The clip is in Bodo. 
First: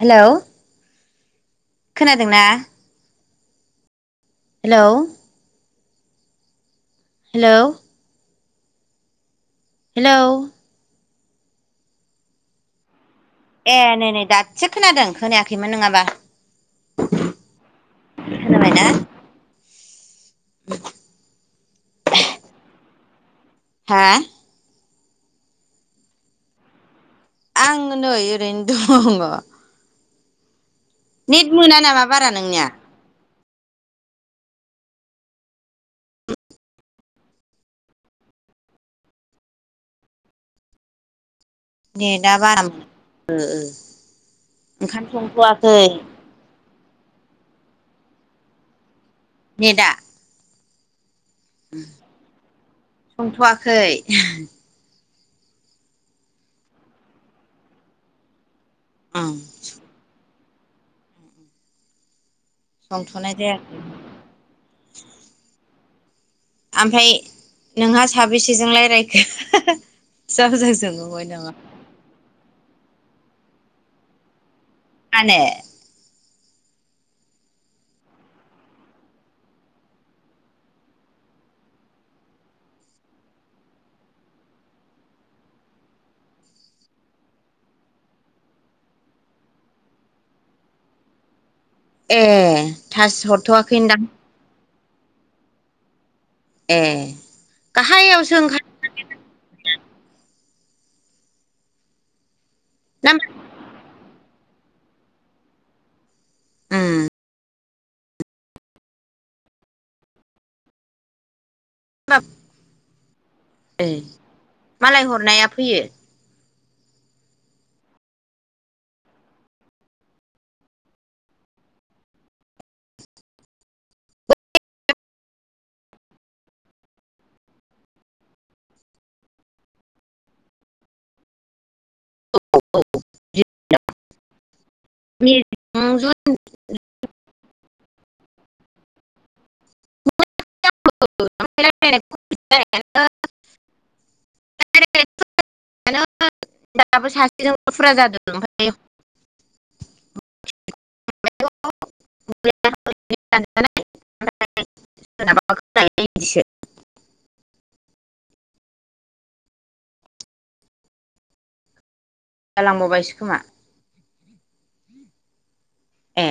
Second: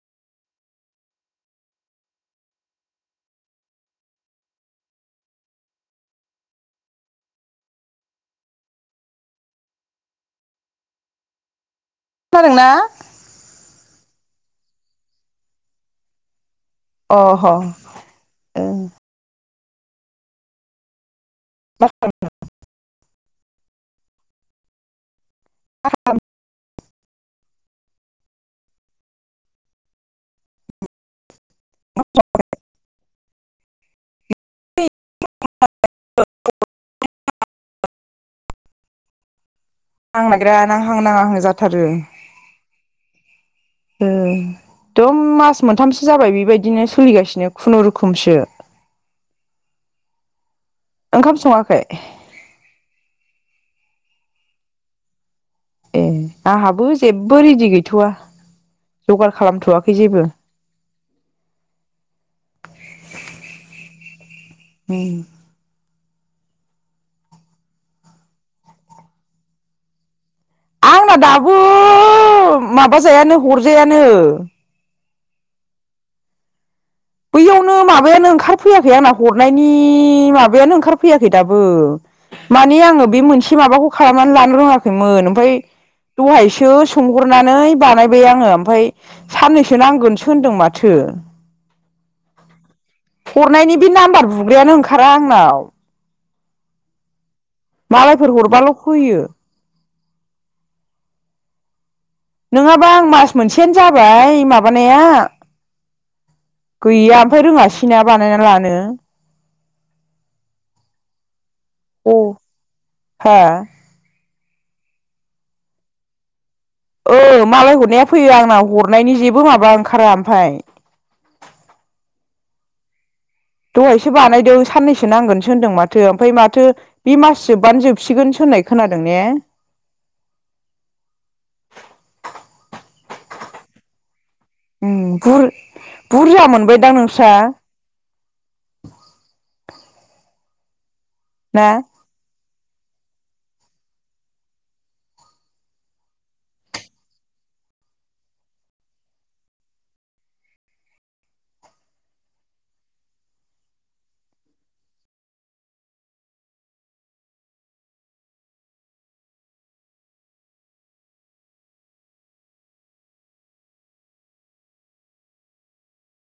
हेलौ खोनादोंना? हेलौ हेलौ हेलौ खोनादोंना? ए नै नै दासो खोनादों खोनायाखैमोन नोङाबा। अ ह ओ। [inaudible] [unintelligible] हा [unintelligible] आं नै ओरैनो दङ। नेट मोना नामा बारा नोंनिया? [unintelligible] [inaudible] नां नागिरा नांहां नाङाहां जाद थादो नेटआ बारा ओ ओंखाम दम मास संथ'वाखै मोनथामसो जाबाय बेबायदिनो सोलिगासिनो खुनुरुखुमसो। नेेदा ओंखाम सङाखै? खै। ए आंहाबो जेबो रेडि गैथ'आ। ओं जगार खालामथ'वाखै जेबो। संथ'नाय जायाखै। [unintelligible] आमफाय नोंहा साबेसेजों लायरायखो? [unintelligible] [unintelligible] माबाजायानो हरजायानो। मानो? बैयावनो माबायानो ओंखारफैयाखै आंना हरनायनि माबायानो ओंखारफैयाखै दाबो माने आङो बे मोनसे माबाखौ खालामनानै लानो रोङाखैमोन ओमफाय दहायसो सोंहरनानै बानायबाय आङो ओमफाय साननैसो नांगोनसो होनदों माथो। ए थास हरनायनि बे हरथ'वाखैदां नाम्बार बुग्रायानो ओंखा रा आंनाव। ए मालायफोर गाहायावसो ओंखार हरबाल' फैयो। नोंङाबा आं ना मा? मास मोनसेआनो जाबाय माब बानाया। उम गैया ओमफाय रोंङासै [unintelligible] बानायना लानो अ [inaudible] हा? ए मालाय हरनाया फैयो। ओ मालाय हरनाया फैयो आंनाव हरनायनि जेबो माबा ओंखारा ओमफाय। दहायसो बानायदों साननैसो नांगोनसो होनदों माथो ओमफ्राय माथो बे मास जोबबानो जोबसिगोनसो होननाय खोनादों ने। [unintelligible] उम बुर बुरजा मोनबायदां नोंसा? [inaudible] [unintelligible] [unintelligible] ना सासेजों फुरा जादों ओमफाय [unintelligible] बिदिसो जालांबावबायसो खोमा। ए